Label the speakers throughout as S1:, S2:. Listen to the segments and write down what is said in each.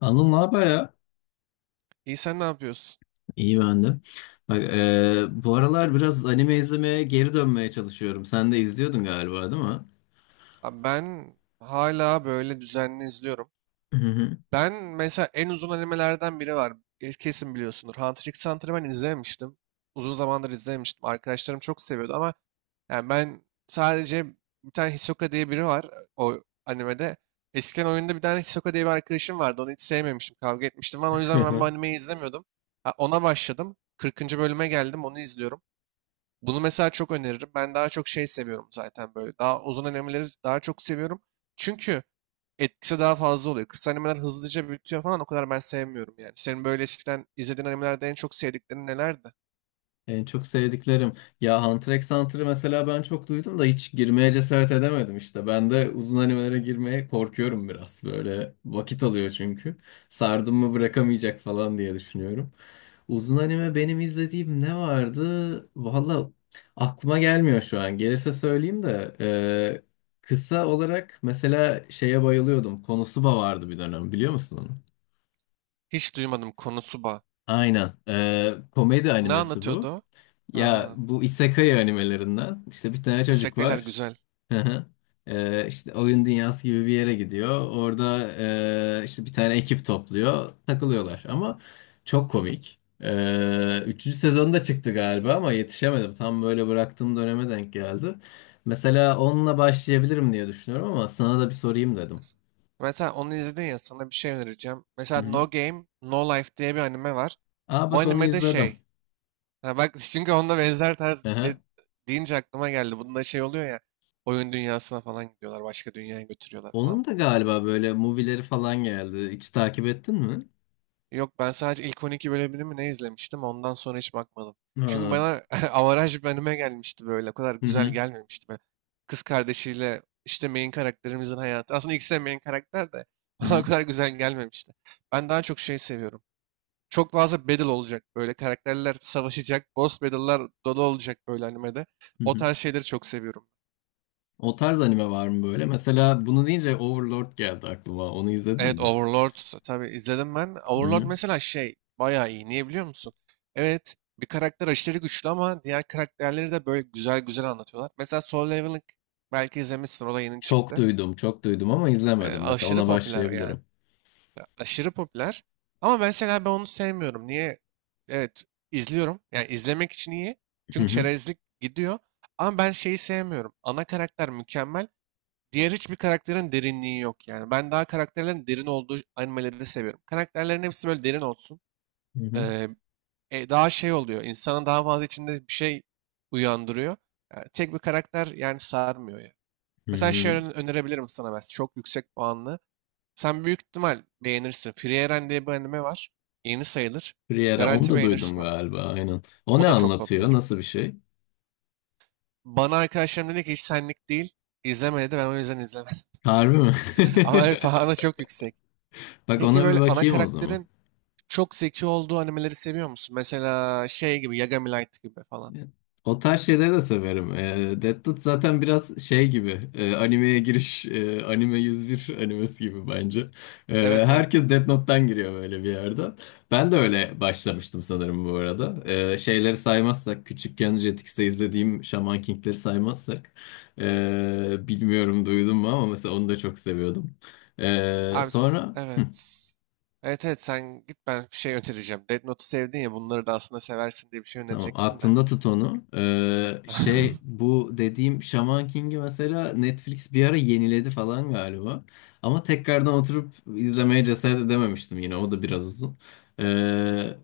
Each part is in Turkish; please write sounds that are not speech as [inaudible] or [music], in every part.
S1: Anıl ne haber ya?
S2: İyi sen ne yapıyorsun?
S1: İyi ben de. Bak, bu aralar biraz anime izlemeye geri dönmeye çalışıyorum. Sen de izliyordun galiba, değil mi?
S2: Abi ben hala böyle düzenli izliyorum.
S1: Hı
S2: Ben mesela en uzun animelerden biri var. Kesin biliyorsundur. Hunter x Hunter'ı ben izlememiştim. Uzun zamandır izlememiştim. Arkadaşlarım çok seviyordu ama yani ben sadece bir tane Hisoka diye biri var o animede. Eskiden oyunda bir tane Hisoka diye bir arkadaşım vardı. Onu hiç sevmemiştim. Kavga etmiştim falan. O yüzden ben bu
S1: hı. [laughs]
S2: animeyi izlemiyordum. Ha, ona başladım. 40. bölüme geldim. Onu izliyorum. Bunu mesela çok öneririm. Ben daha çok şey seviyorum zaten böyle. Daha uzun animeleri daha çok seviyorum. Çünkü etkisi daha fazla oluyor. Kısa animeler hızlıca bitiyor falan, o kadar ben sevmiyorum yani. Senin böyle eskiden izlediğin animelerde en çok sevdiklerin nelerdi?
S1: En çok sevdiklerim. Ya Hunter x Hunter'ı mesela ben çok duydum da hiç girmeye cesaret edemedim işte. Ben de uzun animelere girmeye korkuyorum biraz. Böyle vakit alıyor çünkü. Sardım mı bırakamayacak falan diye düşünüyorum. Uzun anime benim izlediğim ne vardı? Valla aklıma gelmiyor şu an. Gelirse söyleyeyim de. Kısa olarak mesela şeye bayılıyordum. Konosuba vardı bir dönem biliyor musun onu?
S2: Hiç duymadım Konosuba.
S1: Aynen. Komedi
S2: Ne
S1: animesi
S2: anlatıyordu
S1: bu.
S2: o?
S1: Ya
S2: Ha,
S1: bu isekai animelerinden işte bir tane çocuk
S2: isekai'ler
S1: var.
S2: güzel.
S1: Hı hı. İşte oyun dünyası gibi bir yere gidiyor. Orada işte bir tane ekip topluyor. Takılıyorlar ama çok komik. Üçüncü sezonda çıktı galiba ama yetişemedim. Tam böyle bıraktığım döneme denk geldi. Mesela onunla başlayabilirim diye düşünüyorum ama sana da bir sorayım dedim.
S2: Mes- Mesela onu izledin ya, sana bir şey önereceğim.
S1: Hı
S2: Mesela
S1: hı.
S2: No Game, No Life diye bir anime var.
S1: Aa
S2: Bu
S1: bak onu
S2: animede
S1: izledim.
S2: şey, ha bak, çünkü onda benzer tarz
S1: Hı hı.
S2: deyince aklıma geldi. Bunda şey oluyor ya, oyun dünyasına falan gidiyorlar. Başka dünyaya götürüyorlar falan
S1: Onun da
S2: bunları.
S1: galiba böyle movie'leri falan geldi. Hiç takip ettin mi?
S2: Yok, ben sadece ilk 12 bölümünü mü ne izlemiştim, ondan sonra hiç bakmadım. Çünkü
S1: Ha,
S2: bana [laughs] avaraj bir anime gelmişti böyle. O kadar
S1: hı
S2: güzel
S1: hı.
S2: gelmemişti böyle. Kız kardeşiyle işte main karakterimizin hayatı. Aslında ikisi de main karakter de [laughs]
S1: Hı
S2: bana o
S1: hı.
S2: kadar güzel gelmemişti. Ben daha çok şey seviyorum. Çok fazla battle olacak böyle. Karakterler savaşacak. Boss battle'lar dolu olacak böyle animede.
S1: Hı
S2: O
S1: hı.
S2: tarz şeyleri çok seviyorum.
S1: O tarz anime var mı böyle? Mesela bunu deyince Overlord geldi aklıma. Onu izledin
S2: Evet,
S1: mi?
S2: Overlord tabii izledim ben.
S1: Hı
S2: Overlord
S1: hı.
S2: mesela şey bayağı iyi. Niye biliyor musun? Evet, bir karakter aşırı güçlü ama diğer karakterleri de böyle güzel güzel anlatıyorlar. Mesela Solo Leveling belki izlemişsin, o da yeni
S1: Çok
S2: çıktı.
S1: duydum, çok duydum ama izlemedim. Mesela
S2: Aşırı
S1: ona
S2: popüler yani.
S1: başlayabilirim.
S2: Ya, aşırı popüler. Ama mesela ben onu sevmiyorum. Niye? Evet izliyorum. Yani izlemek için iyi.
S1: Hı
S2: Çünkü
S1: hı.
S2: çerezlik gidiyor. Ama ben şeyi sevmiyorum. Ana karakter mükemmel. Diğer hiçbir karakterin derinliği yok yani. Ben daha karakterlerin derin olduğu animeleri seviyorum. Karakterlerin hepsi böyle derin olsun.
S1: Hı hı.
S2: Ee, daha şey oluyor. İnsanın daha fazla içinde bir şey uyandırıyor. Yani tek bir karakter yani sarmıyor ya.
S1: Hı
S2: Mesela şey
S1: hı.
S2: önerebilirim sana ben. Çok yüksek puanlı. Sen büyük ihtimal beğenirsin. Free Eren diye bir anime var. Yeni sayılır.
S1: Friera, onu
S2: Garanti
S1: da duydum
S2: beğenirsin onu.
S1: galiba, aynen. O
S2: O
S1: ne
S2: da çok
S1: anlatıyor?
S2: popüler.
S1: Nasıl bir şey?
S2: Bana arkadaşlarım dedi ki hiç senlik değil. İzleme dedi. Ben o yüzden izlemedim.
S1: Harbi mi?
S2: [laughs] Ama evet,
S1: [laughs]
S2: puanı çok yüksek.
S1: Bak
S2: Peki
S1: ona bir
S2: böyle ana
S1: bakayım o zaman.
S2: karakterin çok zeki olduğu animeleri seviyor musun? Mesela şey gibi, Yagami Light gibi falan.
S1: O tarz şeyleri de severim. E, Death Note zaten biraz şey gibi. Animeye giriş, anime 101 animesi gibi bence. E,
S2: Evet, evet.
S1: herkes Death Note'tan giriyor böyle bir yerden. Ben de öyle başlamıştım sanırım bu arada. E, şeyleri saymazsak, küçükken Jetix'te izlediğim Shaman King'leri saymazsak. Bilmiyorum duydun mu ama mesela onu da çok seviyordum. E,
S2: Abi,
S1: sonra...
S2: evet. Evet, evet, sen git, ben bir şey önereceğim. Death Note'u sevdin ya, bunları da aslında seversin diye bir şey
S1: Tamam,
S2: önerecektim de.
S1: aklında tut onu. Şey
S2: [laughs]
S1: bu dediğim Shaman King'i mesela Netflix bir ara yeniledi falan galiba. Ama tekrardan oturup izlemeye cesaret edememiştim yine. O da biraz uzun. Ee,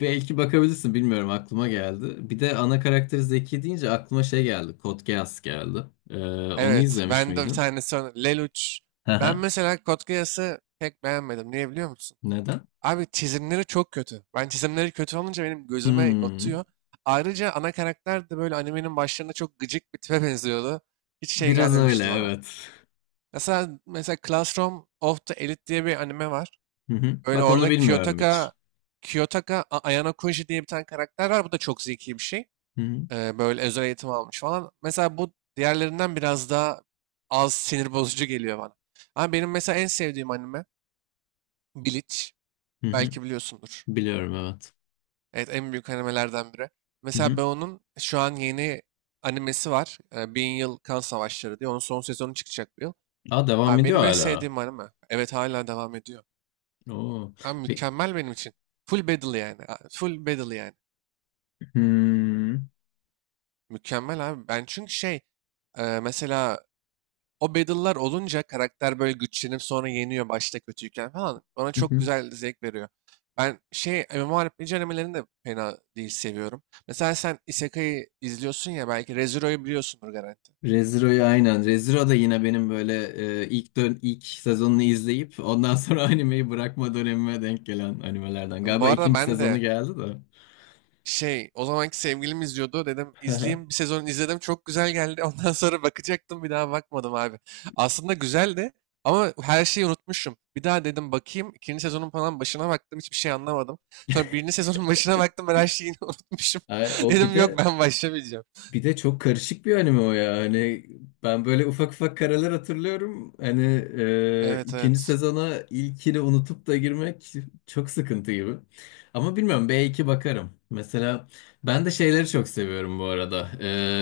S1: Belki bakabilirsin bilmiyorum aklıma geldi. Bir de ana karakter Zeki deyince aklıma şey geldi. Code Geass geldi. Ee, Onu
S2: Evet,
S1: izlemiş
S2: ben de bir
S1: miydin?
S2: tanesi Lelouch.
S1: Hı
S2: Ben
S1: hı.
S2: mesela Code Geass'ı pek beğenmedim. Niye biliyor musun?
S1: Neden?
S2: Abi çizimleri çok kötü. Ben çizimleri kötü olunca benim gözüme
S1: Hmm,
S2: batıyor. Ayrıca ana karakter de böyle animenin başlarında çok gıcık bir tipe [laughs] benziyordu. Hiç şey
S1: biraz öyle
S2: gelmemişti bana.
S1: evet.
S2: Mesela Classroom of the Elite diye bir anime var.
S1: Hı hı.
S2: Öyle
S1: Bak onu
S2: orada
S1: bilmiyorum hiç.
S2: Kiyotaka Ayano Kunji diye bir tane karakter var. Bu da çok zeki bir şey.
S1: Hı hı.
S2: Böyle özel eğitim almış falan. Mesela bu diğerlerinden biraz daha az sinir bozucu geliyor bana. Ama benim mesela en sevdiğim anime Bleach.
S1: Hı hı.
S2: Belki biliyorsundur.
S1: Biliyorum evet.
S2: Evet, en büyük animelerden biri.
S1: Hı
S2: Mesela
S1: hı.
S2: ben onun şu an yeni animesi var. Bin Yıl Kan Savaşları diye. Onun son sezonu çıkacak bu yıl.
S1: Aa devam
S2: Abi
S1: ediyor
S2: benim en
S1: hala.
S2: sevdiğim anime. Evet, hala devam ediyor.
S1: Oo.
S2: Abi
S1: Pe-
S2: mükemmel benim için. Full battle yani. Full battle yani.
S1: Hmm.
S2: Mükemmel abi. Ben çünkü şey, mesela o battle'lar olunca karakter böyle güçlenip sonra yeniyor başta kötüyken falan. Bana
S1: Hı
S2: çok
S1: hı.
S2: güzel zevk veriyor. Ben şey, MMORPG animelerini de fena değil seviyorum. Mesela sen Isekai'yi izliyorsun ya, belki ReZero'yu biliyorsundur garanti.
S1: Reziro'yu aynen. Reziro da yine benim böyle ilk sezonunu izleyip ondan sonra [laughs] animeyi bırakma dönemime denk gelen animelerden.
S2: Bu
S1: Galiba
S2: arada
S1: ikinci
S2: ben
S1: sezonu
S2: de
S1: geldi de.
S2: şey, o zamanki sevgilim izliyordu. Dedim
S1: Hı hı.
S2: izleyeyim. Bir sezon izledim. Çok güzel geldi. [laughs] Ondan sonra bakacaktım. Bir daha bakmadım abi. Aslında güzeldi ama her şeyi unutmuşum. Bir daha dedim bakayım. İkinci sezonun falan başına baktım. Hiçbir şey anlamadım. Sonra birinci sezonun [laughs] başına baktım. Ben her şeyi yine [laughs] unutmuşum.
S1: Ay,
S2: [laughs]
S1: o bir
S2: Dedim yok,
S1: de
S2: ben başlamayacağım.
S1: Bir de çok karışık bir anime o ya. Hani ben böyle ufak ufak karalar hatırlıyorum. Hani
S2: Evet,
S1: ikinci
S2: evet.
S1: sezona ilkini unutup da girmek çok sıkıntı gibi. Ama bilmiyorum belki bakarım. Mesela ben de şeyleri çok seviyorum bu arada.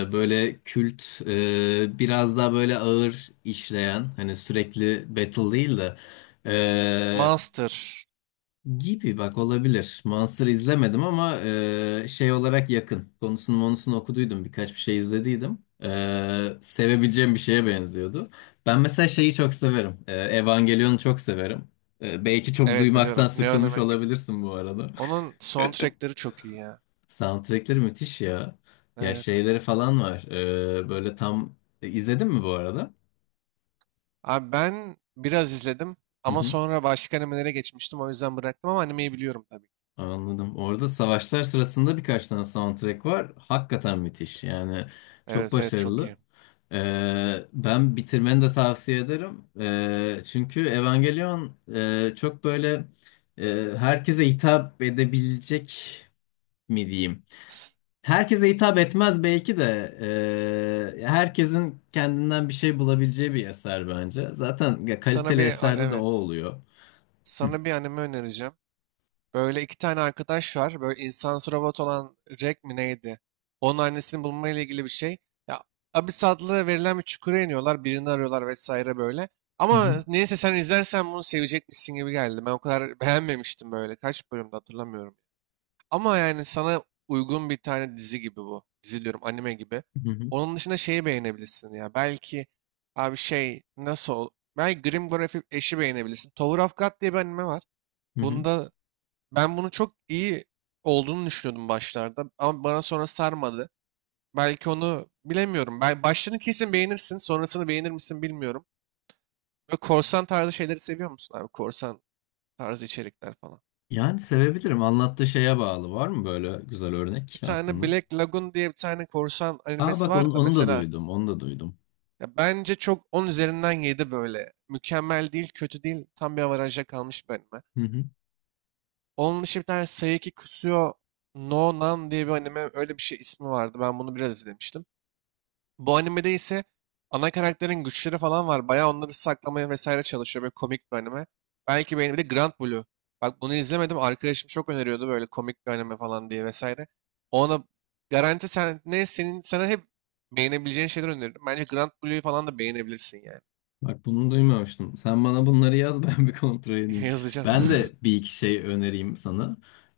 S1: E, böyle kült biraz daha böyle ağır işleyen hani sürekli battle değil de
S2: Monster.
S1: gibi bak olabilir. Monster izlemedim ama şey olarak yakın. Konusunu monusunu okuduydum. Birkaç bir şey izlediydim. E, sevebileceğim bir şeye benziyordu. Ben mesela şeyi çok severim. E, Evangelion'u çok severim. E, belki çok
S2: Evet
S1: duymaktan
S2: biliyorum.
S1: sıkılmış olabilirsin bu arada.
S2: Onun soundtrackleri çok iyi ya.
S1: [laughs] Soundtrackleri müthiş ya. Ya
S2: Evet.
S1: şeyleri falan var. E, böyle tam... izledin mi bu arada?
S2: Abi ben biraz izledim
S1: Hı
S2: ama
S1: hı.
S2: sonra başka animelere geçmiştim. O yüzden bıraktım ama animeyi biliyorum tabii.
S1: Anladım. Orada savaşlar sırasında birkaç tane soundtrack var. Hakikaten müthiş. Yani çok
S2: Evet, evet, çok
S1: başarılı.
S2: iyi.
S1: Ben bitirmeni de tavsiye ederim. Çünkü Evangelion çok böyle herkese hitap edebilecek mi diyeyim.
S2: S-
S1: Herkese hitap etmez belki de herkesin kendinden bir şey bulabileceği bir eser bence. Zaten ya,
S2: Sana
S1: kaliteli
S2: bir
S1: eserde de o
S2: evet.
S1: oluyor. Hı
S2: Sana bir anime önereceğim. Böyle iki tane arkadaş var. Böyle insansı robot olan Jack mi neydi? Onun annesini bulma ile ilgili bir şey. Ya, Abyss adlı verilen bir çukura iniyorlar. Birini arıyorlar vesaire böyle.
S1: hı. Hı
S2: Ama neyse sen izlersen bunu sevecekmişsin gibi geldi. Ben o kadar [laughs] beğenmemiştim böyle. Kaç bölümde hatırlamıyorum. Ama yani sana uygun bir tane dizi gibi bu. Dizi diyorum, anime gibi.
S1: hı.
S2: Onun dışında şeyi beğenebilirsin ya. Belki, abi şey, nasıl ol? Belki Grim Graphic eşi beğenebilirsin. Tower of God diye bir anime var.
S1: Hı hı.
S2: Bunda ben bunu çok iyi olduğunu düşünüyordum başlarda. Ama bana sonra sarmadı. Belki onu bilemiyorum. Ben başlarını kesin beğenirsin. Sonrasını beğenir misin bilmiyorum. Ve korsan tarzı şeyleri seviyor musun abi? Korsan tarzı içerikler falan.
S1: Yani sevebilirim. Anlattığı şeye bağlı. Var mı böyle güzel
S2: Bir
S1: örnek
S2: tane
S1: aklında?
S2: Black Lagoon diye bir tane korsan
S1: Aa
S2: animesi
S1: bak onu,
S2: var da
S1: onu da
S2: mesela.
S1: duydum. Onu da duydum.
S2: Ya, bence çok 10 üzerinden 7 böyle. Mükemmel değil, kötü değil. Tam bir avaraja kalmış bir anime.
S1: Hı hı.
S2: Onun dışı bir tane Seiki Kusuo no Nan diye bir anime, öyle bir şey ismi vardı. Ben bunu biraz izlemiştim. Bu animede ise ana karakterin güçleri falan var. Bayağı onları saklamaya vesaire çalışıyor. Böyle komik bir anime. Belki benim de Grand Blue. Bak, bunu izlemedim. Arkadaşım çok öneriyordu, böyle komik bir anime falan diye vesaire. Ona garanti sen ne, senin sana hep beğenebileceğin şeyler öneririm. Bence Grand Blue'yu falan da beğenebilirsin yani.
S1: Bak bunu duymamıştım. Sen bana bunları yaz [laughs] ben bir kontrol
S2: [laughs]
S1: edeyim.
S2: Yazacağım.
S1: Ben
S2: [laughs]
S1: de bir iki şey önereyim sana.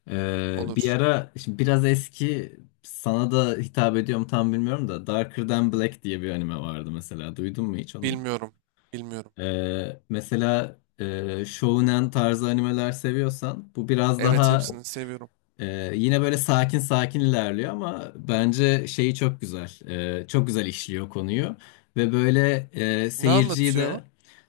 S1: Bir
S2: Olur.
S1: ara şimdi biraz eski sana da hitap ediyorum tam bilmiyorum da Darker Than Black diye bir anime vardı mesela. Duydun mu hiç onu?
S2: Bilmiyorum. Bilmiyorum.
S1: Mesela Shonen tarzı animeler seviyorsan bu biraz
S2: Evet,
S1: daha
S2: hepsini seviyorum.
S1: Yine böyle sakin sakin ilerliyor ama bence şeyi çok güzel. Çok güzel işliyor konuyu. Ve böyle
S2: Ne
S1: seyirciyi
S2: anlatıyor?
S1: de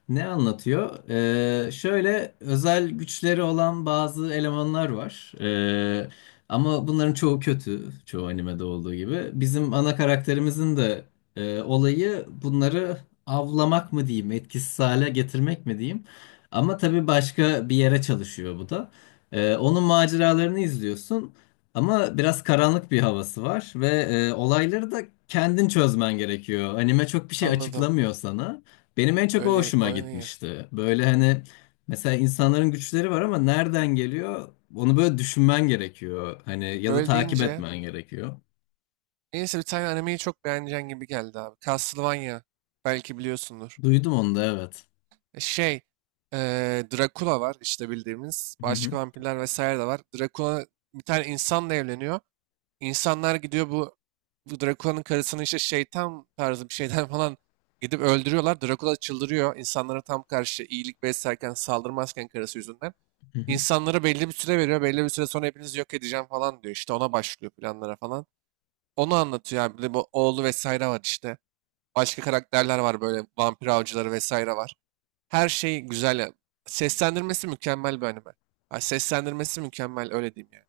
S1: ne anlatıyor? Şöyle özel güçleri olan bazı elemanlar var. Ama bunların çoğu kötü. Çoğu animede olduğu gibi. Bizim ana karakterimizin de olayı bunları avlamak mı diyeyim, etkisiz hale getirmek mi diyeyim. Ama tabii başka bir yere çalışıyor bu da. Onun maceralarını izliyorsun ama biraz karanlık bir havası var ve olayları da kendin çözmen gerekiyor. Anime çok bir şey
S2: Anladım.
S1: açıklamıyor sana. Benim en çok o
S2: Öyle,
S1: hoşuma
S2: öyle,
S1: gitmişti. Böyle hani mesela insanların güçleri var ama nereden geliyor? Onu böyle düşünmen gerekiyor. Hani ya da
S2: böyle
S1: takip
S2: deyince.
S1: etmen gerekiyor.
S2: Neyse, bir tane animeyi çok beğeneceğin gibi geldi abi. Castlevania. Belki biliyorsundur.
S1: Duydum onu da evet.
S2: Şey. Dracula var işte bildiğimiz.
S1: Hı
S2: Başka
S1: hı.
S2: vampirler vesaire de var. Dracula bir tane insanla evleniyor. İnsanlar gidiyor, bu Drakula'nın karısını işte şeytan tarzı bir şeyden [laughs] falan gidip öldürüyorlar. Drakula çıldırıyor. İnsanlara tam karşı iyilik beslerken, saldırmazken, karısı yüzünden.
S1: Hı hı.
S2: İnsanlara belli bir süre veriyor. Belli bir süre sonra hepinizi yok edeceğim falan diyor. İşte ona başlıyor, planlara falan. Onu anlatıyor abi. Bir de bu oğlu vesaire var işte. Başka karakterler var, böyle vampir avcıları vesaire var. Her şey güzel ya. Seslendirmesi mükemmel bir anime. Ha, seslendirmesi mükemmel, öyle diyeyim yani.